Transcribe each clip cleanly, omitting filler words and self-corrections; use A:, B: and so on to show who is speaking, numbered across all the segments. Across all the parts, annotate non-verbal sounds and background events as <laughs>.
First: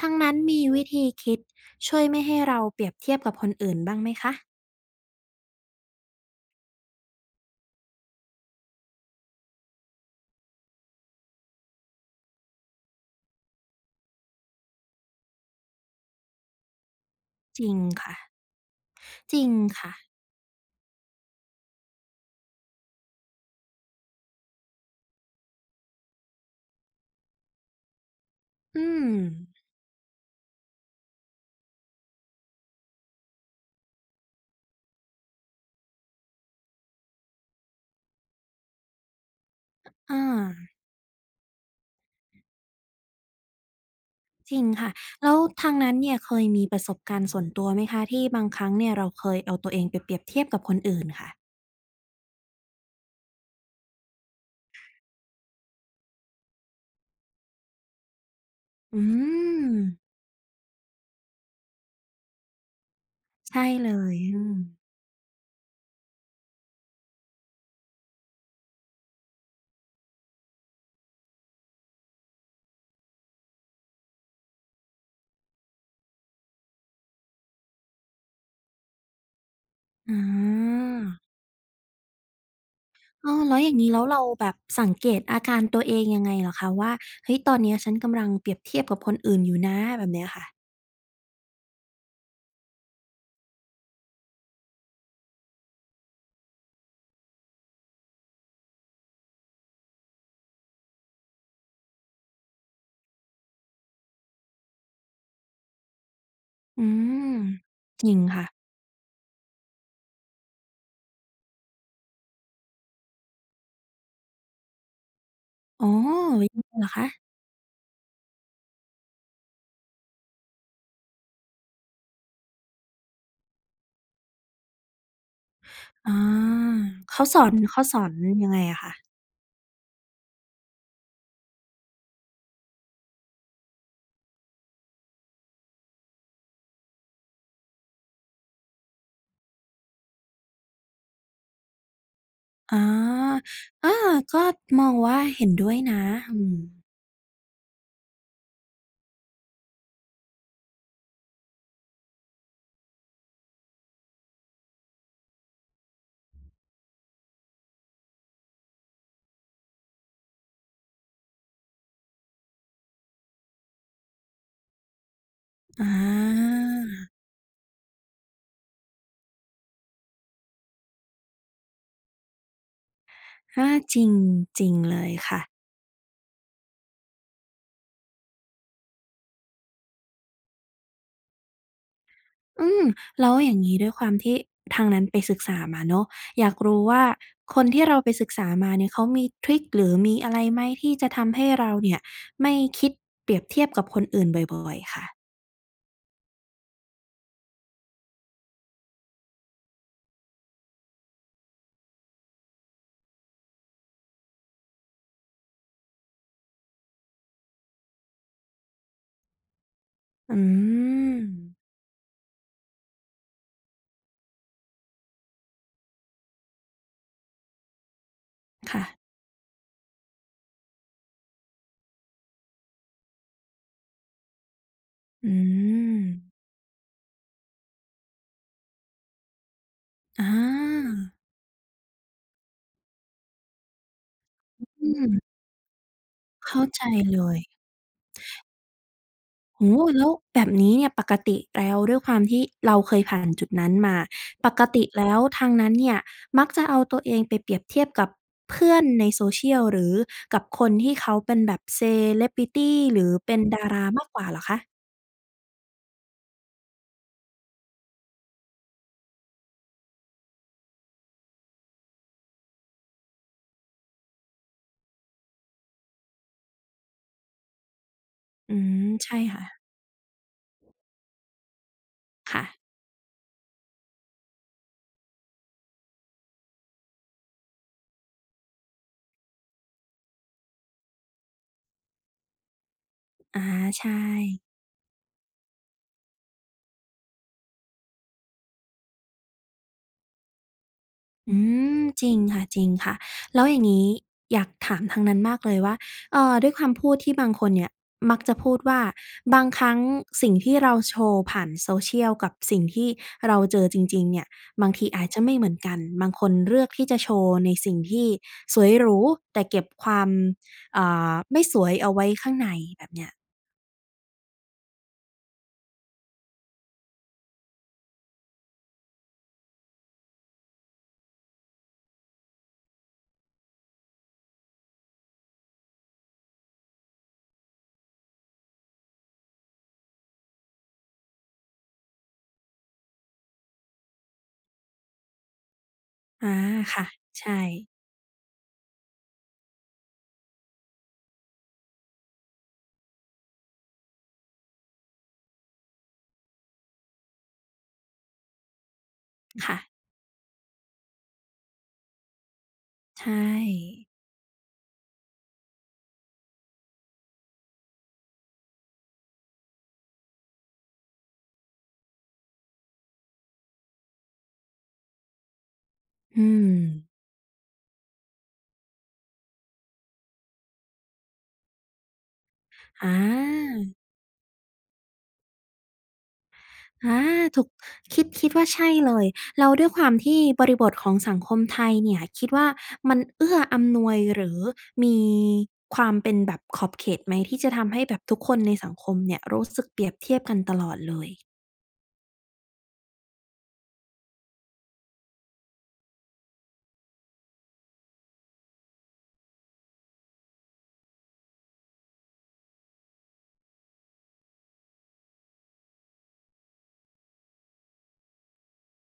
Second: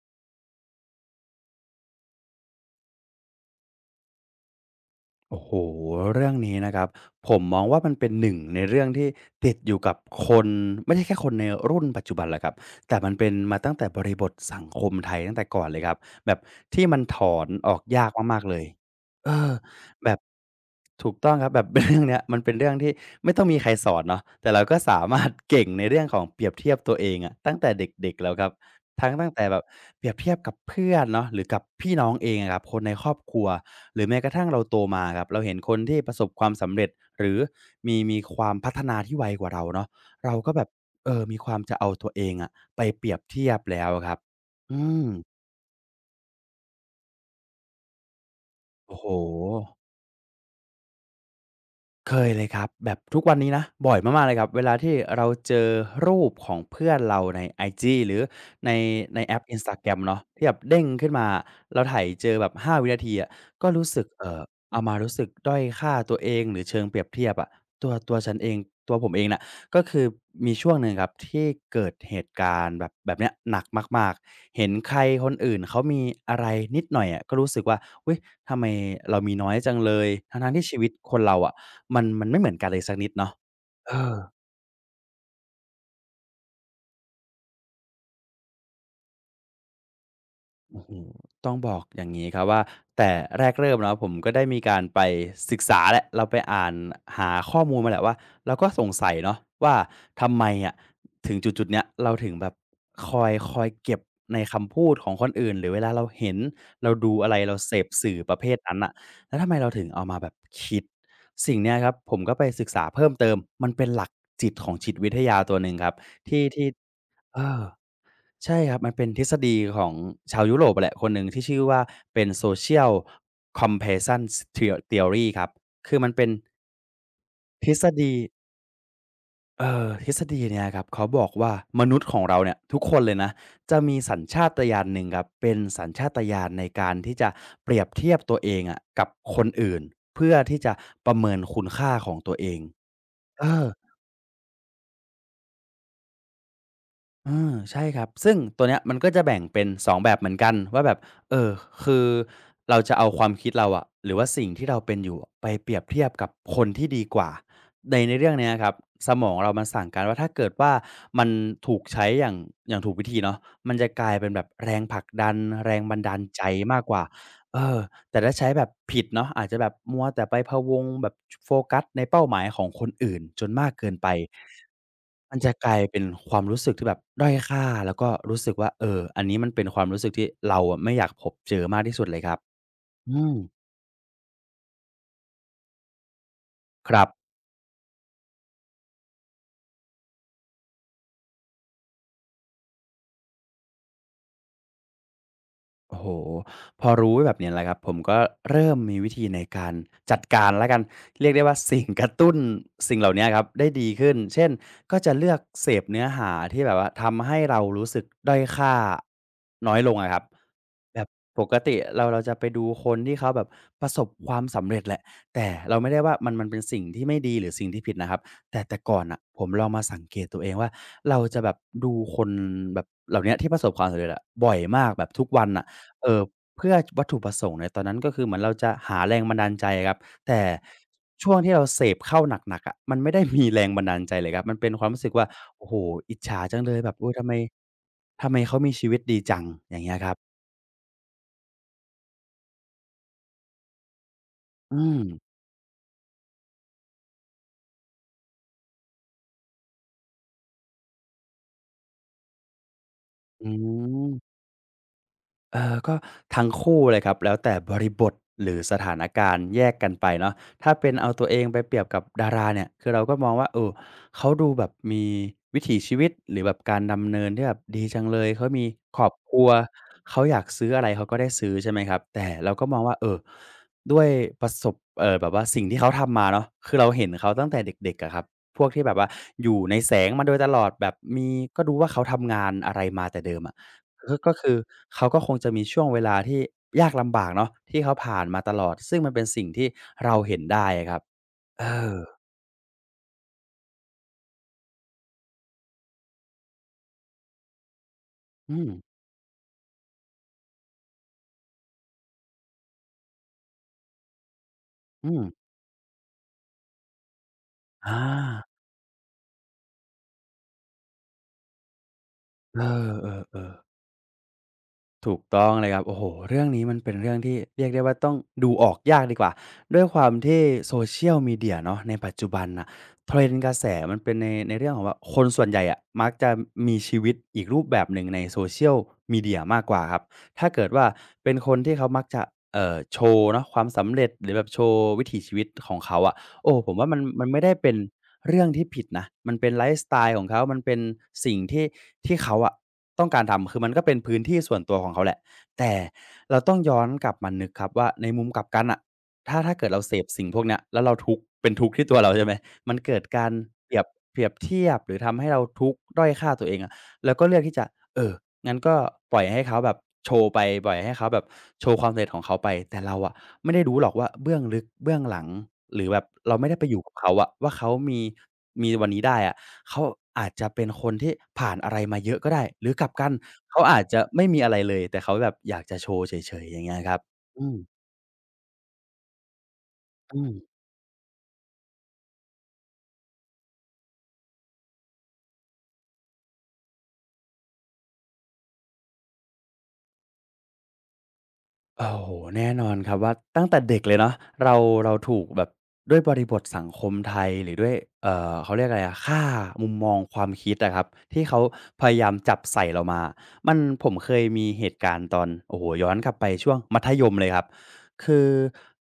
A: ทั้งนั้นมีวิธีคิดช่วยไม่ให้เราเปรียบเทียบกับคนอื่นบ้างไหมคะ
B: โอ้โฮเรื่องนี้นะครับผมมองว่ามันเป็นหนึ่งในเรื่องที่ติดอยู่กับคนไม่ใช่แค่คนในรุ่นปัจจุบันแหละครับแต่มันเป็นมาตั้งแต่บริบทสังคมไทยตั้งแต่ก่อนเลยครับแบบที่มันถอน
A: จริ
B: ออ
A: ง
B: กยาก
A: ค่ะ
B: มากๆเลยเอ
A: จริ
B: อ
A: งค่ะ
B: แบบถูกต้องครับแบบ <laughs> เรื่องเนี้ยมันเป็นเรื่องที่ไม่ต้องมีใครสอนเนาะแต่เราก็สามารถเก่งในเรื่องของเปรียบเทียบตัวเองอะตั้งแต่เด็กๆแล้วครับ
A: อืม
B: ทั้งตั้งแต่แบบเปรียบเทียบกับเพื่อนเนาะหรือกับพี่น้องเองอะครับคนในครอบครัวหรือแม้กระทั่งเราโตมาครับเราเห็นคนที่ประสบความสำเร็จหรือมีความพัฒนาที่ไวกว่าเราเนาะ
A: อา
B: เราก็แบบมีความจะเอาตัวเองอะไปเปรียบเทียบแล้วครับ
A: จริง
B: อื
A: ค่ะ
B: ม
A: แล้วทางนั้นเนี่ยเคยมีประสบการณ์ส่วนตัวไหมคะที่บางครั้งเนี่ย
B: โอ้โฮ
A: เราเคยเอาตัวเองไปเปรียบเทียบกับคนอื่นค่ะ
B: เคยเลยครับแบบทุกวันนี้นะบ่อยมากๆเลยครับเวลาที่เราเจอรูปของเพื่อนเราในไอจีหรือใน
A: อื
B: ในแอป Instagram
A: ม
B: เนาะที่แบบเด้งขึ้นมาเราไถเจอแบบ5วินาทีอะ
A: ใช่
B: ก็รู้
A: เล
B: สึก
A: ยอืม
B: เอามารู้สึกด้อยค่าตัวเองหรือเชิงเปรียบเทียบอะตัวฉันเองตัวผมเองน่ะก็คือมีช่วงหนึ่งครับที่เกิดเหตุการณ์แบบเนี้ยหนักมากๆเห็นใครคนอื่นเขามีอะไรนิดหน่อยอะก็รู้สึกว่าอุ๊ยทำไมเรามีน้อยจังเลย
A: อ๋
B: ทั้งๆที่ชี
A: อ
B: วิตคนเราอะ มันไม่เหมือนกันเลยสักนิดเนาะ
A: อ้อแล้วอย่างงี้
B: เอ
A: แล้ว
B: อ
A: เราแบบสังเกตอาการตัวเองยังไงเหรอคะว่าเฮ้ยตอนเนี้ยฉันกำลังเปรียบเทียบกับคนอื่นอยู่นะแบบเนี้ยค่ะ
B: โอ้โฮต้องบอกอย่างงี้ครับว่าแต่แรกเริ่มเนาะผมก็ได้มีการไปศึกษาแหละเราไปอ่านหาข้อมูลมาแหละว่าเราก็สงสัยเนาะว่าทำไมอะถึงจุดๆเนี้ยเราถึงแบบคอยเก็บในคำพูดของคนอื่นหรือเวลาเราเห็น
A: อื
B: เราดูอะ
A: ม
B: ไรเราเสพ
A: จริ
B: สื่อ
A: ง
B: ประเภ
A: ค่ะ
B: ทนั้นน่ะแล้วทำไมเราถึงเอามาแบบคิดสิ่งเนี้ยครับผมก็ไปศึกษาเพิ่มเติมมันเป็นหลักจิตของจิตวิทยาตัวหนึ่ง
A: อ๋
B: ค
A: อ
B: รับที่
A: ยัง
B: ที่
A: ไงเหรอคะ
B: เออ ใช่ครับมันเป็นทฤษฎีของชาวยุโรปแหละคนหนึ่งที่ชื่อว่าเป็น Social Compression Theory ครับคือมัน
A: อา
B: เป็น
A: เขาสอน
B: ทฤ
A: เขา
B: ษ
A: สอน
B: ฎี
A: ยังไงอะคะ
B: ทฤษฎีเนี่ยครับเขาบอกว่ามนุษย์ของเราเนี่ยทุกคนเลยนะจะมีสัญชาตญาณหนึ่งครับเป็นสัญชาตญาณในการที่จะเปรียบเทียบตัวเองอะกับคนอื่นเพื่อที่จะประเมินคุณค่าของตัวเอง
A: อา
B: เออ
A: อาก็มองว่าเห็นด้วยนะอืม
B: อาใช่ครับซึ่งตัวเนี้ยมันก็จะแบ่งเป็น2แบบเหมือนกันว่าแบบเอ่อคือเราจะเอาความคิดเราอะหรือว่าสิ่งที่เราเป็นอยู่อะไปเปรียบเทียบกับคนที่ดีกว่าในเรื่องเนี้ยครับสมองเรามันสั่งการว่าถ้าเกิดว่ามันถูกใช้อย่างถูกวิธีเนาะมันจะกลายเป็นแบบแรงผลักดันแรง
A: อ
B: บันดาลใจ
A: า
B: มากกว่าเออ แต่ถ้าใช้แบบผิดเนาะอาจจะแบบมัวแต่ไปพะวงแบบโฟกัสในเป้าหมายของคนอื่นจนมา
A: อา
B: กเกิน
A: จริ
B: ไป
A: งจริงเลย
B: มัน
A: ค่ะ
B: จะกลายเป็นความรู้สึกที่แบบด้อยค่าแล้วก็รู้สึกว่าเอออันนี้มันเป็นความรู้สึกที่เราอะไม่อยากพบเจอมากที่สุดเลยครับ
A: อืม
B: อื
A: แล้ว
B: ม
A: อย่างงี้ด้วยความที่ทางนั้นไปศึกษามาเนาะอยากรู้
B: ค
A: ว่า
B: รับ
A: คนที่เราไปศึกษามาเนี่ยเขามีทริกหรือมีอะไรไหมที่จะทำให้เราเนี่ยไม่คิดเปรียบเทียบกับคนอื่นบ่อยๆค่ะ
B: โอ้โหพอรู้แบบเนี้ยแหละครับผมก็เริ่มมีวิธีในการจัดการแล้วกันเรียกได้ว่าสิ่งกระตุ้นสิ่งเหล่าเนี้ยครับได้ดีขึ้นเช่นก็จะเลือกเสพเนื้อหาที่แบบว่าทำให้เรารู้สึกด้อยค่าน้อยลงอะครับ
A: อื
B: แบบ
A: ม
B: ปกติเราจะไปดูคนที่เขาแบบประสบความสำเร็จแหละแต่เราไม่ได้ว่ามันเป็นสิ่งที่ไม่ดีหรือสิ่งที่ผิดนะครับแต่ก่อน
A: ค่ะ
B: อ่ะผมลองมาสังเกตตัวเองว่าเราจะแบบดูคนแบบเหล่าเนี้ยที่ประสบความสำเร็จอะบ่อยมากแบบทุก
A: อื
B: วันอ่ะ
A: ม
B: เอ่อเพื่อวัตถุประสงค์ในตอนนั้นก็คือเหมือนเราจะหาแรงบันดาลใจครับ
A: อ
B: แต่
A: า
B: ช่วงที่เราเสพเข้าหนักๆอะมันไม่ได้มีแรงบันดาลใจเลยครับมันเป็นค
A: อื
B: วามรู้สึกว่า
A: ม
B: โอ้โฮอิจฉาจัง
A: เข้า
B: เลย
A: ใจ
B: แบบโอ๊ย
A: เล
B: ทำไม
A: ย
B: ทำไมเขามีชีวิตดีจัง
A: โอ้
B: อ
A: โฮ
B: ย่างเงี้ยค
A: แล้ว
B: รับ
A: แบบนี้เนี่ยปกติแล้วด้วยความที่เราเคยผ่านจุดนั้นมาปก
B: อื
A: ติ
B: ม
A: แล้วทางนั้นเนี่ยมักจะเอาตัวเองไปเปรียบเทียบกับเพื่อนใน social หรือกับคนที่เขาเป็นแบบเซเลบริตีหรือเป็น
B: อื
A: ดารามากกว่าเห
B: ม
A: รอคะ
B: เออก็ทั้งคู่เลยครับแล้วแต่บริบทหรือสถานการณ์แยกกันไปเนาะถ้าเป็นเอาตัวเองไปเปรียบกับดาราเนี่ยคือเราก็มองว่าเออเขาดูแบบมีวิถีชีวิตหรือแบบการดำเนินที่แบบดีจังเลยเขา
A: อื
B: มี
A: ม
B: ครอบ
A: ใช่
B: ครั
A: ค่ะ
B: วเขาอยากซื้ออะไรเขาก็ได้ซื้อใช่ไหมครับแต่
A: ค่ะ
B: เราก็มองว่าเออด้วยประสบเออแบบว่าสิ่งที่เขาทำมาเนาะคือเราเห็นเขาตั้งแต่เด็กๆอะครับพวกที่แบบว่าอยู่ในแสงมาโดยตลอดแบบมีก็ดู้ว่าเขาทำงานอะไรมาแต่เดิ
A: อา
B: มอะ
A: ใช่
B: ก็คือเขาก็คงจะมีช่วงเวลาที่ยากลำบากเนาะที่เขาผ่านมาตลอดซึ่งมันเป็นสิ่งที่เราเห็นได้อะครับ
A: อื
B: เอ
A: ม
B: อ
A: จริงค่ะจริงค่ะแล้วอย่างนี้อยากถามทางนั้นมากเลยว่าด้วยความพูดที่บางคนเนี่ยมักจะพู
B: อื
A: ด
B: ม
A: ว่าบางครั้งสิ่งที่เราโชว์ผ่าน social กับสิ่งที่เราเจอจริงๆเนี่ยบางทีอาจ
B: อื
A: จะ
B: ม
A: ไม่เหมือนกันบางคนเลือกที่จะโชว์ในสิ่ง
B: อา
A: ที่สวยหรูแต่เก็บความอ่าไม่สวยเอาไว้ข้างใน
B: เออ
A: แบบ
B: เอ
A: เนี้ย
B: อๆ ถูกต้องเลยครับโอ้โหเรื่องนี้มันเป็นเรื่องที่เรียกได้ว่าต้องดูออกยากดีกว่าด้วยความที่ Social Media เชียลมีเดียเนาะในปัจจุบันนะเทรนด์กระแสมันเป็นในเรื่องของว่าคนส่วนใหญ่อะมักจะมีชีวิตอีกรูปแบบหนึ่งในโซเชียลมีเดียมากกว่าครับถ้าเกิดว่าเป็นคนที่เขามักจะโชว์เนาะความสำเร็จหรือแบบโชว์วิถีชีวิตของเขาอะ
A: อา
B: โอ้ผม
A: ค่ะ
B: ว่ามัน
A: ใช่
B: ไม่ได้เป็นเรื่องที่ผิดนะมันเป็นไลฟ์สไตล์ของเขามันเป็นสิ่งที่ที่เขาอะ ต้องการทำคือมันก็เป็นพื้นที่ส่วนตัวของเขาแหละแต่เราต้องย้อนกลับมานึกครับว่าในมุมกลับกันน่ะถ้าเกิด
A: ค่ะ
B: เราเสพสิ่งพวกเนี้ยแล้วเราทุกข์เป็นทุกข์ที่ตัวเราใช่ไหมมันเกิด
A: ใช
B: การเปรี
A: ่
B: ยบเปรียบเทียบหรือทำให้เราทุกข์ด้อยค่าตัวเองอะเราก็เลือกที่จะ เอองั้นก็ปล่อยให้เขาแบบโชว์ไปปล่อยให้เขาแบบโชว์ความสำเร็จของเขาไปแต่เราอะไม่ได้รู้หรอกว่าเบื้องลึกเบื้องหลังหรือแบบ
A: อื
B: เราไม่
A: ม
B: ได้ไปอยู่กับเขาอะว่าเขามีมีวันนี้ได้อะเขาอาจจะเป็นคนที่ผ่านอะไรมาเยอะก็ได้หรือกลับ
A: อา
B: กันเขาอาจจะไม่มีอะไรเลยแต่เขาแบบอยากจะโชว์เฉยๆอย่างเงี้ยครั
A: อา
B: บ
A: ถู
B: อื
A: ก
B: ม
A: คิดคิดว่าใช่เลยแล้วด้วยความที่
B: อืม
A: บริบทของสังคมไทยเนี่ยคิดว่ามันเอื้ออำนวยหรือมีความเป็นแบบขอบเขตไหมที่จะทำให้แบบทุกคนในสังคมเนี่ยรู้สึกเปรียบเทียบกันตลอดเลย
B: โอ้โหแน่นอนครับว่าตั้งแต่เด็กเลยเนาะเราเราถูกแบบด้วยบริบทสังคมไทยหรือด้วยเขาเรียกอะไรอะค่ามุมมองความคิดอะครับที่เขาพยายามจับใส่เรามามันผมเคยมีเหตุการณ์ตอนโอ้โหย้อนกลับไปช่วงมัธยมเลยครับคือ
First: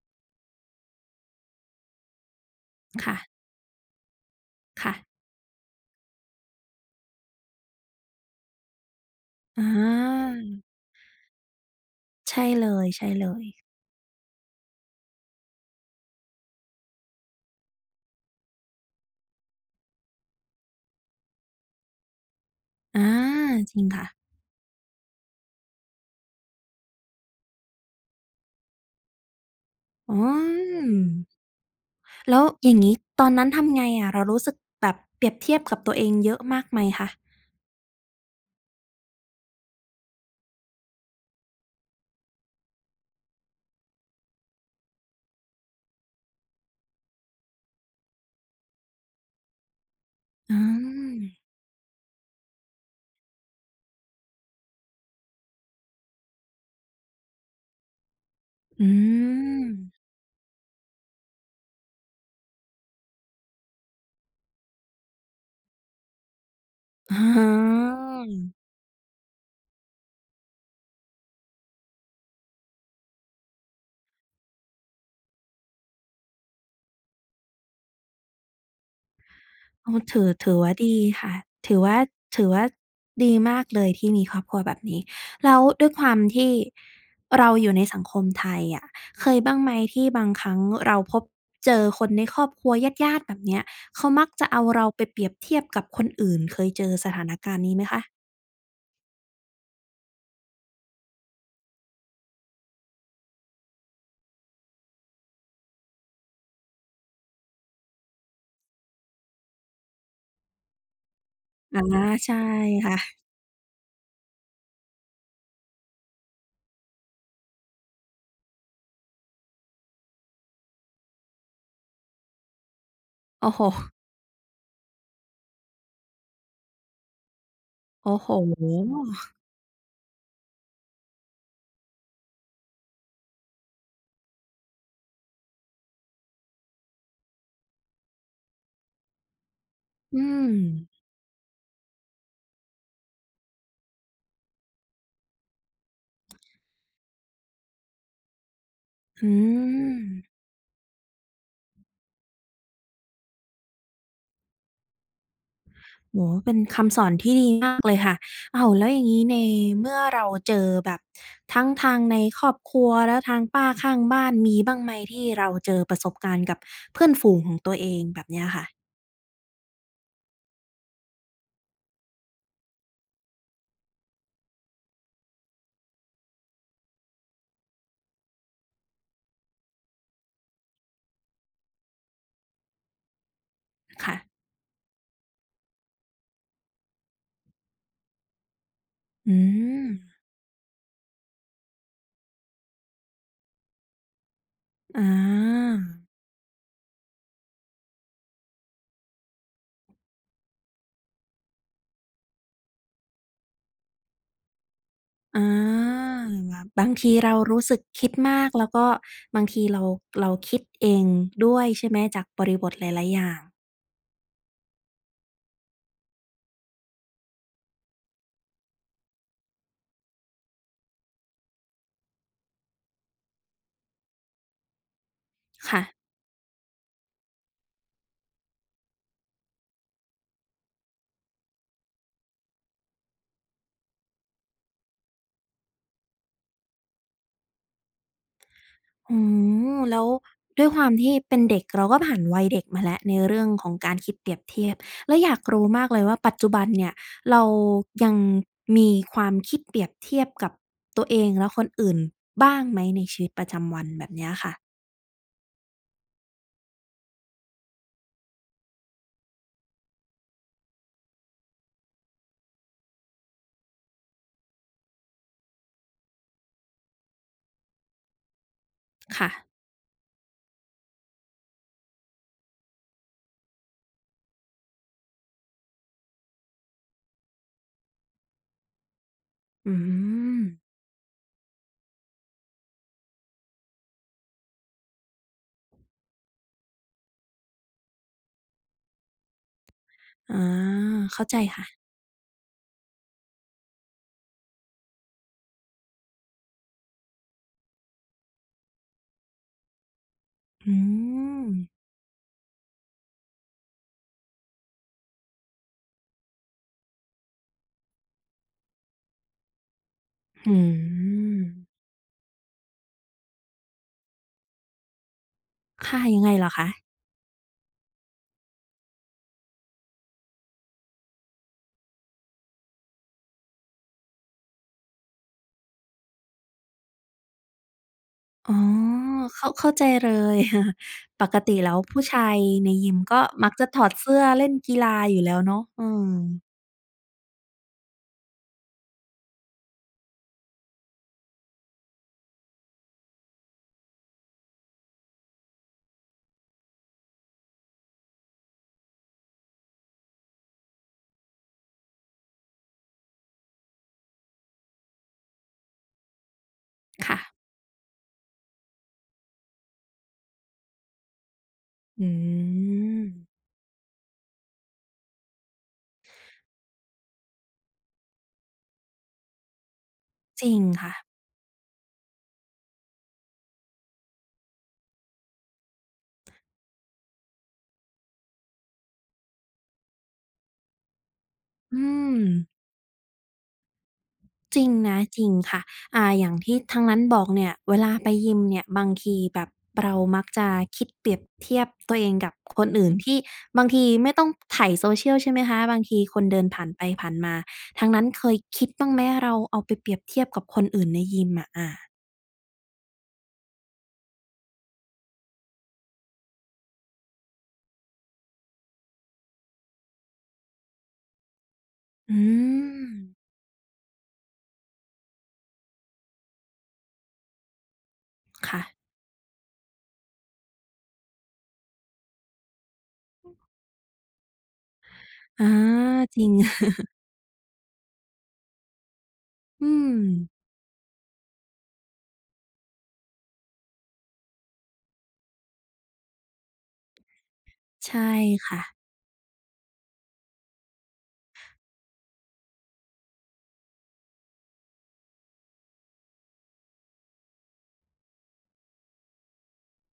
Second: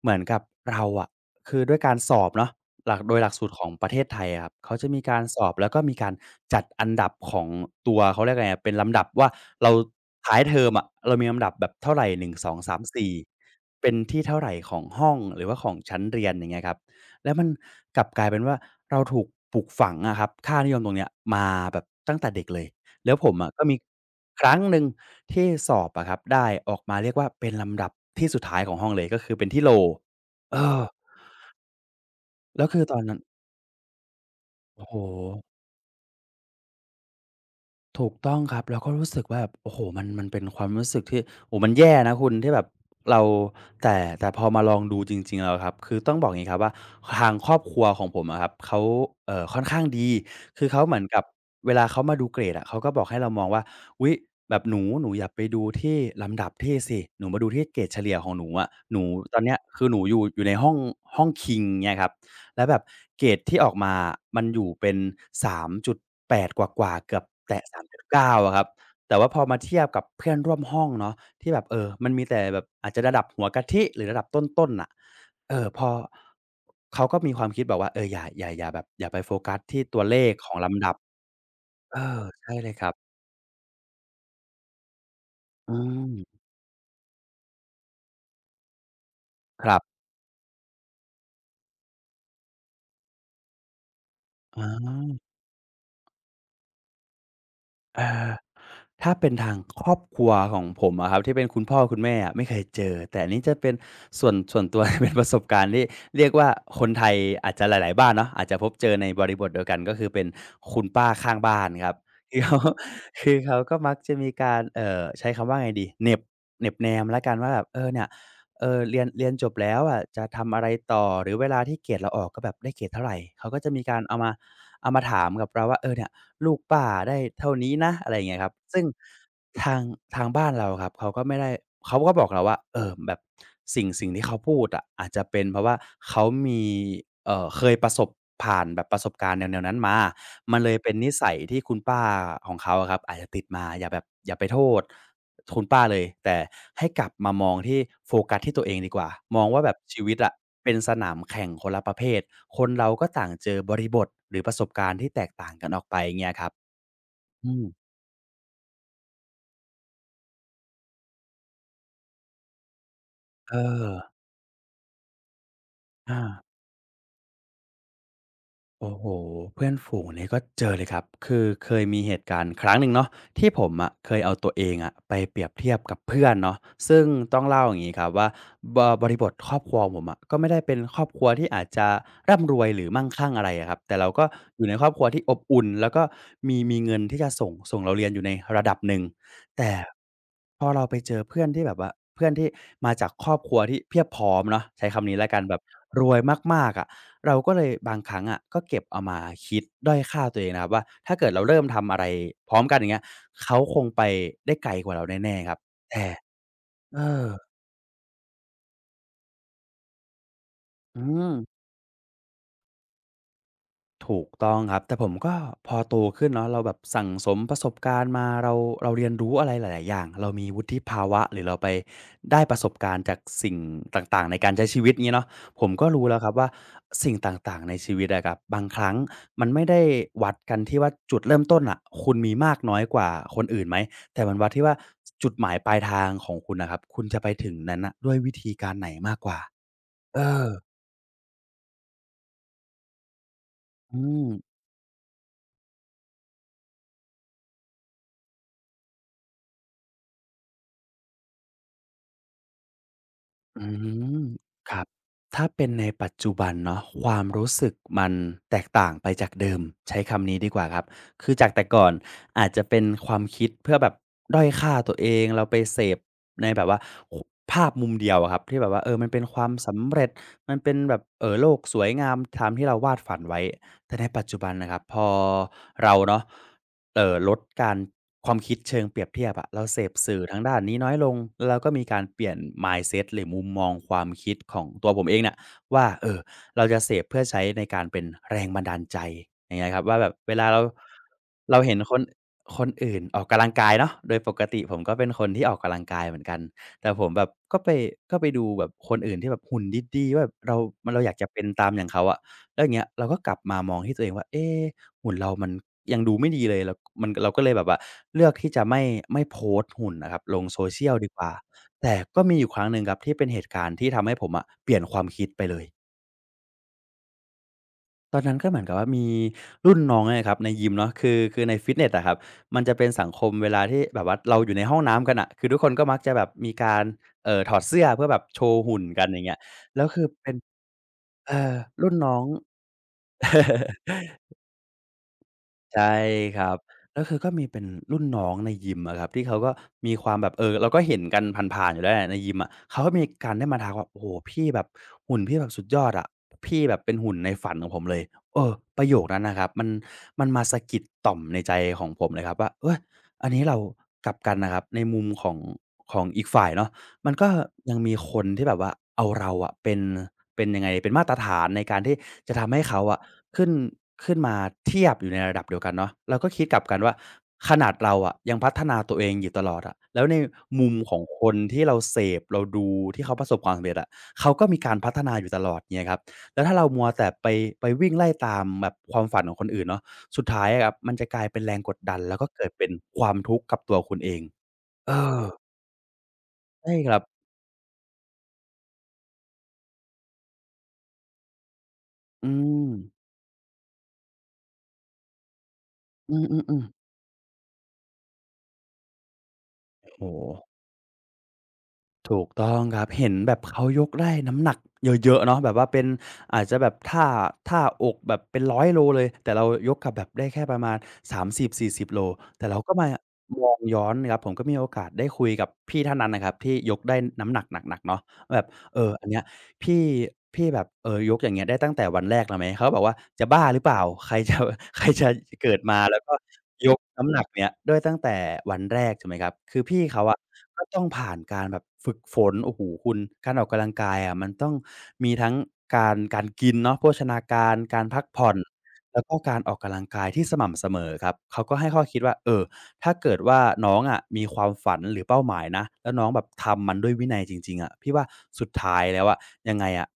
B: เหมือนกับเราอะคือด้วยการสอบเนาะ หลักโด
A: ค่ะ
B: ยหลักสูตรของประเทศไทยอะครับเขาจะ
A: ค่ะ
B: มีการสอบแล้วก็มีการจัดอันดับของตัวเขาเรียกไรอะเป็นลำดับว่า
A: อ
B: เรา
A: า
B: ท้ายเทอมอะเรามีลำดับแบบเท่าไรหนึ่ง
A: ใช่
B: สอง
A: เ
B: สามสี่
A: ลยๆ
B: เป็นที่เท่าไรของห้องหรือว่าของชั้นเรียนอย่างเงี้ยครับแล้วมันกลับกลายเป็นว่าเราถูกปลูกฝังอะครับค่านิยมตรงเนี้ยมาแบบตั้งแต่เด็กเลย
A: อา
B: แล้วผมอะก็
A: จ
B: มี
A: ริงค่ะ
B: ครั้งหนึ่งที่สอบอะครับได้ออกมาเรียกว่าเป็นลำดับที่สุดท้ายของห้องเลยก็คือเป็นที่โล w
A: อื
B: เออ
A: มแล้ว
B: แล้
A: อ
B: ว
A: ย่า
B: คื
A: ง
B: อต
A: งี้
B: อนนั้น
A: ตอนนั้นทำไงอะเรารู้สึก
B: โอ้
A: แบ
B: โฮ
A: บเปรียบเทียบกับตัวเองเยอะมากไหมคะ
B: ถูกต้องครับเราก็รู้สึกว่าแบบโอ้โฮมันมันเป็นความรู้สึกที่โอ้โฮมันแย่นะคุณที่แบบเราแต่พอมาลองดูจริงๆแล้วอะครับคือต้องบอกอย่างงี้ครับว่าทางครอบครัวของผมอะครับเขาค่อนข้างดี
A: อ
B: คือเขาเหมือนกับ
A: า
B: เวลาเขามาดูเกรดอะเขาก็บอกให้เรามองว่าอุ๊ยแบบหนูอย่าไปดูที่ลำดับที่สิหนูมาดูที่เกรดเฉลี่ยของหนูอะ
A: อื
B: หนูตอนเนี้ย
A: ม
B: คือหนูอยู่ในห้องห้องคิงเงี้ยครับ แล้วแบบเกรดที่ออกมามันอยู่เป็น3.8กว่าๆ
A: อ
B: เกือบแตะ
A: า
B: 3.9อะครับ แต่ว่าพอมาเทียบกับเพื่อนร่วมห้องเนาะที่แบบมันมีแต่แบบอาจจะระดับหัวกะทิหรือระดับต้นๆน่ะพอเขาก็มีความคิดแบบว่าเอออย่าอย่าอย่าแบบอย่าไปโฟกัสที่
A: โอ้
B: ตัวเล
A: ถือ
B: ขข
A: ถื
B: อง
A: อว่า
B: ลำดับ
A: ดีค่ะถือว่า
B: เออ
A: ถือ
B: ใช่
A: ว่า
B: เลยครับ
A: ดีมากเลยที่มีครอบครัวแบบนี้แล้ว
B: อื
A: ด้วยความ
B: ม
A: ที่เราอยู่ในสังคมไทยอะเคยบ้าง
B: ค
A: ไหม
B: รับ
A: ที่บางครั้งเราพบเจอคนในครอบครัวญาติๆแบบเนี้ยเขามักจะ
B: อ๋
A: เอาเราไปเป
B: อ
A: รียบเทียบกับคนอื่นเคยเจอสถานการณ์นี้ไหม
B: เอ
A: คะ
B: อ ถ้าเป็นทางครอบครัวของผมอะครับที่เป็นคุณพ่อคุณแม่อะไม่เคยเจอแต่อันนี้จะเป็นส่วนตัว <laughs> เป็นประสบการณ์ที่เรียกว่าคนไทยอาจจะหลายๆบ้านเนาะอาจจะพบเจอในบริบทเดียวกันก็คือเป็นคุณป้าข้างบ้าน
A: อา
B: ครับ
A: ใช่
B: <laughs> คือเขา
A: ค่ะ
B: <laughs> คือเขาก็มักจะมีการใช้คำว่าไงดีเหน็บแนมแล้วกันว่าแบบเออเนี่ยเออเรียนจบแล้วอะจะทำอะไรต่อหรือเวลาที่เกรดเราออกก็แบบได้เกรดเท่าไหรเขา
A: โอ้
B: ก็
A: โฮ
B: จะมีการเอามาถามกับเราว่าเออเนี่ย ลูกป้าได้เท่านี้นะอะ
A: โอ้
B: ไรอย่าง
A: โฮ
B: เงี้ยครับ ซึ่งทางทางบ้านเราครับเขาก็ไม่ได้เขาก็บอกเราว่าเออแบบสิ่งที่เขาพูดอะอาจจะเป็นเพราะว่าเขามีเคยประสบผ่านแบบประสบการณ์แนวๆนั้นมา
A: อืม
B: มันเลยเป็นนิสัยที่คุณป้าของเขาอะครับอาจจะติดมาอย่าไปโทษ คุณป้าเลยแต่ให้กลับมามองที่โฟกัสที่ตัวเองดีกว่า
A: อื
B: มองว่าแบบชีวิตอะ
A: ม
B: เป็นสนามแข่งคนละประเภทคนเราก็ต่างเจอบริบทหรือประสบการณ์ที่แตกต่างกันออกไปอย่าง
A: โอ้
B: เงี้ย
A: โฮ
B: ครับ
A: เป็นคำสอนที่ดี
B: อืม
A: มากเลยค่ะอ้าวแล้วอย่างงี้ในเมื่อเราเจอแบบทั้งทางในครอบครัวแล้วทาง
B: เอ
A: ป้าข้า
B: อ
A: งบ้านมีบ้างไหมที่เราเจอประสบ
B: อา
A: การณ์กับเพื่อนฝูงของตัวเองแบบเนี้ยค่ะ
B: โอ้โหเพื่อนฝูงนี่ก็เจอเลยครับคือเคยมีเหตุการณ์ครั้งหนึ่งเนาะที่ผมอะเคยเอาตัวเองอะไปเปรียบเทียบกับเพื่อนเนาะซึ่งต้องเล่าอย่างนี้ครับว่าบบริบทครอบครัวผมอะก็ไม่ได้เป็นครอบครัวที่อาจจะร่ำรวยหรือมั่งคั่งอะไรอะครับแต่เรา
A: ค่ะ
B: ก็อยู่ในครอบครัวที่อบอุ่นแล้วก็มีเงินที่จะส่งเราเรียนอยู่ในระดับหนึ่ง
A: อื
B: แต่
A: ม
B: พอเราไปเจอเพื่อนที่แบบว่าเพื่อนที่มาจากครอบครัวที่เพียบพร้อมเนาะใช้
A: อา
B: คำนี้แล้วกันแบบรวยมากๆอะ เราก็เลยบางครั้งอ่ะก็เก็บเอามาคิดด้อยค่าตัวเองนะครับว่าถ้าเกิดเราเริ่มทำอะไรพร้อมกันอย่างเงี้ยเขาคงไปได้ไกลกว่าเราแน่
A: อ
B: ๆครับ
A: า
B: แต่
A: แบบบาง
B: เอ
A: ที
B: อ
A: เรารู้สึกคิดมากแล้วก็บางทีเราเราคิดเอ
B: อื
A: งด้ว
B: ม
A: ยใช่ไหมจากบริบทหลายๆอย่าง
B: ถูกต้องครับแต่ผมก็พอโตขึ้นเนาะเราแบบสั่งสมประสบการณ์มาเราเรียนรู้อะไรหลายๆอย่างเรามีวุฒิภาวะหรือเราไปได้ประสบการณ์จากสิ่งต่างๆในการใช้ชีวิตงี้เนาะผมก็รู้
A: ค่ะ
B: แล้วครับว่าสิ่งต่างๆในชีวิตอะครับบางครั้งมันไม่ได้วัดกันที่ว่าจุดเริ่มต้นน่ะคุณมีมากน้อยกว่าคนอื่นไหมแต่มันวัดที่ว่าจุดหมายปลายทางของคุณน่ะครับคุณจะไปถึงนั้นน่ะด้วยวิธีการไหนมาก
A: อื
B: กว่า
A: มแล้ว
B: เออ
A: ด้วยความที่เป็นเด็กเราก็ผ่านวัยเด็กมาแล้วในเรื่องของการ
B: อื
A: คิด
B: ม
A: เปรียบเทียบแล้วอยากรู้มากเลยว่าปัจจุบันเนี่ยเรายังมีความคิดเปรียบเทียบกับตัวเองและคนอื่นบ้างไหมในชีวิตประ
B: อื
A: จำวันแบบ
B: ม
A: เนี้ยค่ะ
B: ครับถ้าเป็นในปัจจุบันเนาะความรู้สึกมันแตกต่างไปจากเดิมใช้คำนี้ดีกว่าครับคือจากแต่ก่อนอาจจะเป็นความคิดเพื่อแบบด้อยค่าตัวเองเราไปเสพในแบบว่าคภาพมุมเดียวอะครับที่แบบว่าเออมันเป็น
A: ค่ะ
B: ความสำเร็จมันเป็นแบบโลกสวยงามตามที่เราวาดฝันไว้แต่ในปัจจุบันน่ะครับพอเราเนาะ ลดการความคิดเชิงเปรียบเทียบอะเรา
A: อื
B: เสพสื่อทา
A: ม
B: งด้านนี้น้อยลงเราก็มีการเปลี่ยน mindset หรือมุมมองความคิดของตัวผมเองเนี่ยว่าเราจะเสพเพื่อใช้ในการเป็นแรงบันดาลใจอย่างเงี้ยครับว่าแบบเว
A: อา
B: ลาเรา
A: เข้าใจค่ะ
B: เห็นคนอื่นออกกำลังกายเนาะโดยปกติผมก็เป็นคนที่ออกกำลังกายเหมือนกันแต่ผมแบบก็ไปดูแบบคนอื่นที่แบบหุ่นดีๆว่าแบบเรา
A: อื
B: อยากจะเป็น
A: ม
B: ตามอย่างเขาอะแล้วอย่างเงี้ยเราก็กลับมามองที่ตัวเองว่าเอ๊ หุ่นเรามันยังดูไม่ดีเลยแล้วมันเราก็เลยแบบว่าเลือกที่จะไม่โพสต์หุ่นอะครับลง
A: อื
B: social ดีกว่า
A: ม
B: แต่ก็มีอยู่ครั้งหนึ่งครับที่เป็นเหตุการณ์ที่ทำให้ผมอะเปลี่ยนความคิดไปเลย
A: ค่ะยังไงเหรอคะ
B: ตอนนั้นก็เหมือนกับว่ามีรุ่นน้องเนี่ยครับในยิมเนาะคือในฟิตเนสอะครับมันจะเป็นสังคมเวลาที่แบบว่าเราอยู่ในห้องน้ำกันน่ะคือทุกคนก็มักจะแบบมีการถอดเสื้อเพื่อแบบโช
A: อ๋อ
B: ว์หุ่นกันอย่างเงี้ย
A: เข้าเข้า
B: แล้
A: ใจ
B: วคือ
A: เล
B: เป็น
A: ย <laughs> ป
B: เอ
A: ก
B: อ
A: ติแล้ว
B: รุ่น
A: ผู้
B: น้อง
A: ชายในยิมก็มักจะถอดเสื้อเล่นกีฬาอยู่แล้วเนาะอื
B: ใช่
A: อ
B: ครับแล้วคือก็มีเป็นรุ่นน้องในยิมอะครับที่เขาก็มีความแบบเราก็เห็นกันผ่านๆอยู่แล้วแหละในยิมอะเขาก็มีการได้มาทักว่าโอ้โฮพี่แบบหุ่นพี่แบบสุดยอดอะพี่แบบเป็นหุ่นในฝันของผมเลยเออประโยคนั้นนะครับมันมาสะกิดต่อมในใจของผมเลยครับว่าเฮ้ยอันนี้เรากลับกันนะครับในมุมของของอีกฝ่ายเนาะมัน
A: ค่ะ
B: ก็ยังมีคนที่แบบว่าเอาเราอะเป็นเป็นยังไงเป็นมาตรฐานในการที่
A: อื
B: จะทำให้เขาอะ
A: ม
B: ขึ้นมาเทียบอยู่ในระดับเดียวกันเนาะเราก็คิดกลับกันว่าขนาดเราอะยังพัฒนาตัวเองอยู่ตลอดอะแล้วใน
A: จริง
B: มุมข
A: ค่ะ
B: องคนที่เราเสพเราดูที่เขาประสบความสำเร็จอะเขาก็มีการพัฒนาอยู่ตลอดเงี้ยครับแล้วถ้าเรามัวแต่ไปวิ่งไล่ตามแบบความฝันของคนอื่นเนาะสุดท้ายอะครับมันจะกลายเป็นแรงกด
A: อื
B: ดันแล้
A: ม
B: วก็เกิดเป็นความทุกข์กับตัวคุณเอง
A: จริง
B: เอ
A: นะจ
B: อ
A: ริงค่ะอ่าอย่างที่
B: ใช่
A: ทาง
B: ครั
A: นั้น
B: บ
A: บอกเนี่ยเวลาไปยิมเนี่ยบางทีแบบเรามักจะคิดเปรียบเทียบตัวเอง
B: อื
A: กับค
B: ม
A: นอื่นที่บางทีไม่ต้องไถโซเชียลใช่ไหมคะบางที
B: อื
A: คนเดิน
B: อ
A: ผ่า
B: ๆ
A: นไป
B: ๆ
A: ผ่านมาทางนั้นเคยคิดบ้างไหมเราเอาไปเป
B: โอ้
A: รียบ
B: โฮ
A: เทียบกับคนอื่นในยิมอะ
B: ถูกต้องครับเห็นแบบเขายกได้น้ำหนักเยอะๆเนาะแบบว่าเป็นอาจจะแบบท่าอกแบบเป็น100โลเลยแต่เรายกกลับแบบได้แค่ประมาณ30-40โล
A: อื
B: แต่เราก็
A: ม
B: มามองย้อนนะครับผมก็มีโอกาสได้คุยกับพี่ท่านนั้นนะครับที่ยกได้น้ำหนักหนักๆเนาะแบบเอ
A: ค่ะ
B: ออันเนี้ยพี่พี่แบบยกอย่างเงี้ยได้ตั้งแต่วันแรกแล้วไหมเขาก็บอกว่าจะบ้าหรือเปล่าใครจะ <laughs> ใครจะ
A: อา
B: เกิดมาแล้วก็
A: จริง
B: ยก
A: <laughs>
B: น้ำหนักเนี่ยด้วยตั้งแต่วันแรกถูกไหมครับคือ
A: อื
B: พี่
A: ม
B: เขาอะก็ต้องผ่านการแบบฝึกฝนโอ้โฮคุณการออกกำลังกายอะมันต้องมีทั้งการกินเนาะโภชนาการการพั
A: ใช่
B: กผ่อน
A: ค่ะ
B: แล้วก็การออกกำลังกายที่สม่ำเสมอครับเขาก็ให้ข้อคิดว่าถ้าเกิดว่าน้องอะมีความฝันหรือเป้าหมายนะแล้วน้องแบบทำมันด้วยวินัยจริงๆอะพี่ว่าสุดท้ายแล้วอะยังไงอะ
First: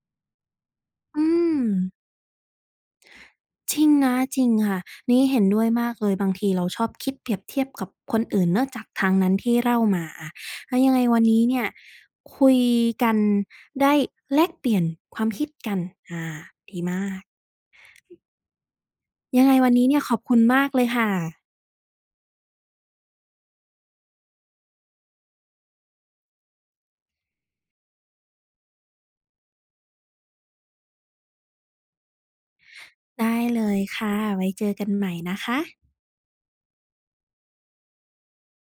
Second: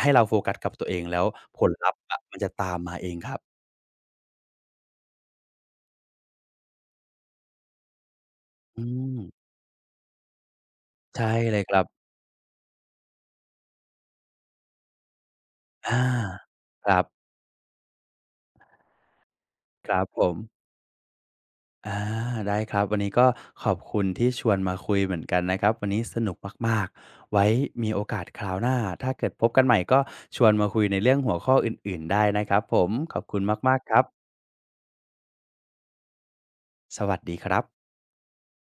B: ให้เราโฟกัสกับตัวเองแล้
A: อื
B: ว
A: ม
B: ผลลัพธ์อะมันจะตามมาเองครับ
A: จริงนะจริงค่ะ นี่เห็นด้วยมากเลย บางทีเราชอบคิดเปรียบเทียบกับคนอื่นเนอะ
B: อื
A: จากทาง
B: ม
A: นั้นที่เล่ามาอะแล้วยังไงวัน
B: ใช่
A: นี้
B: เล
A: เนี่
B: ย
A: ย
B: ครับ
A: คุยกันได้แลกเปลี่ยนความคิดกัน
B: อา
A: อาดี
B: ครับ
A: มาก ยังไงวันนี้
B: ค
A: เนี่
B: รั
A: ย
B: บ
A: ขอ
B: ผ
A: บ
B: ม
A: คุณมากเลยค่ะ
B: อาได้ครับวันนี้ก็ขอบคุณที่ชวนมาคุยเหมือนกันนะครับวันนี้สนุกมากๆไว้มีโอกาสคราวหน้าถ้าเกิดพบกันใหม่ก็ชวนมาคุยในเรื่องหัวข้ออื่นๆได้นะครับผมขอบ
A: ได้
B: คุณ
A: เล
B: มา
A: ย
B: กๆครั
A: ค่ะ
B: บ
A: ไว้เจอกันใหม่นะคะ
B: สวัสดีครับ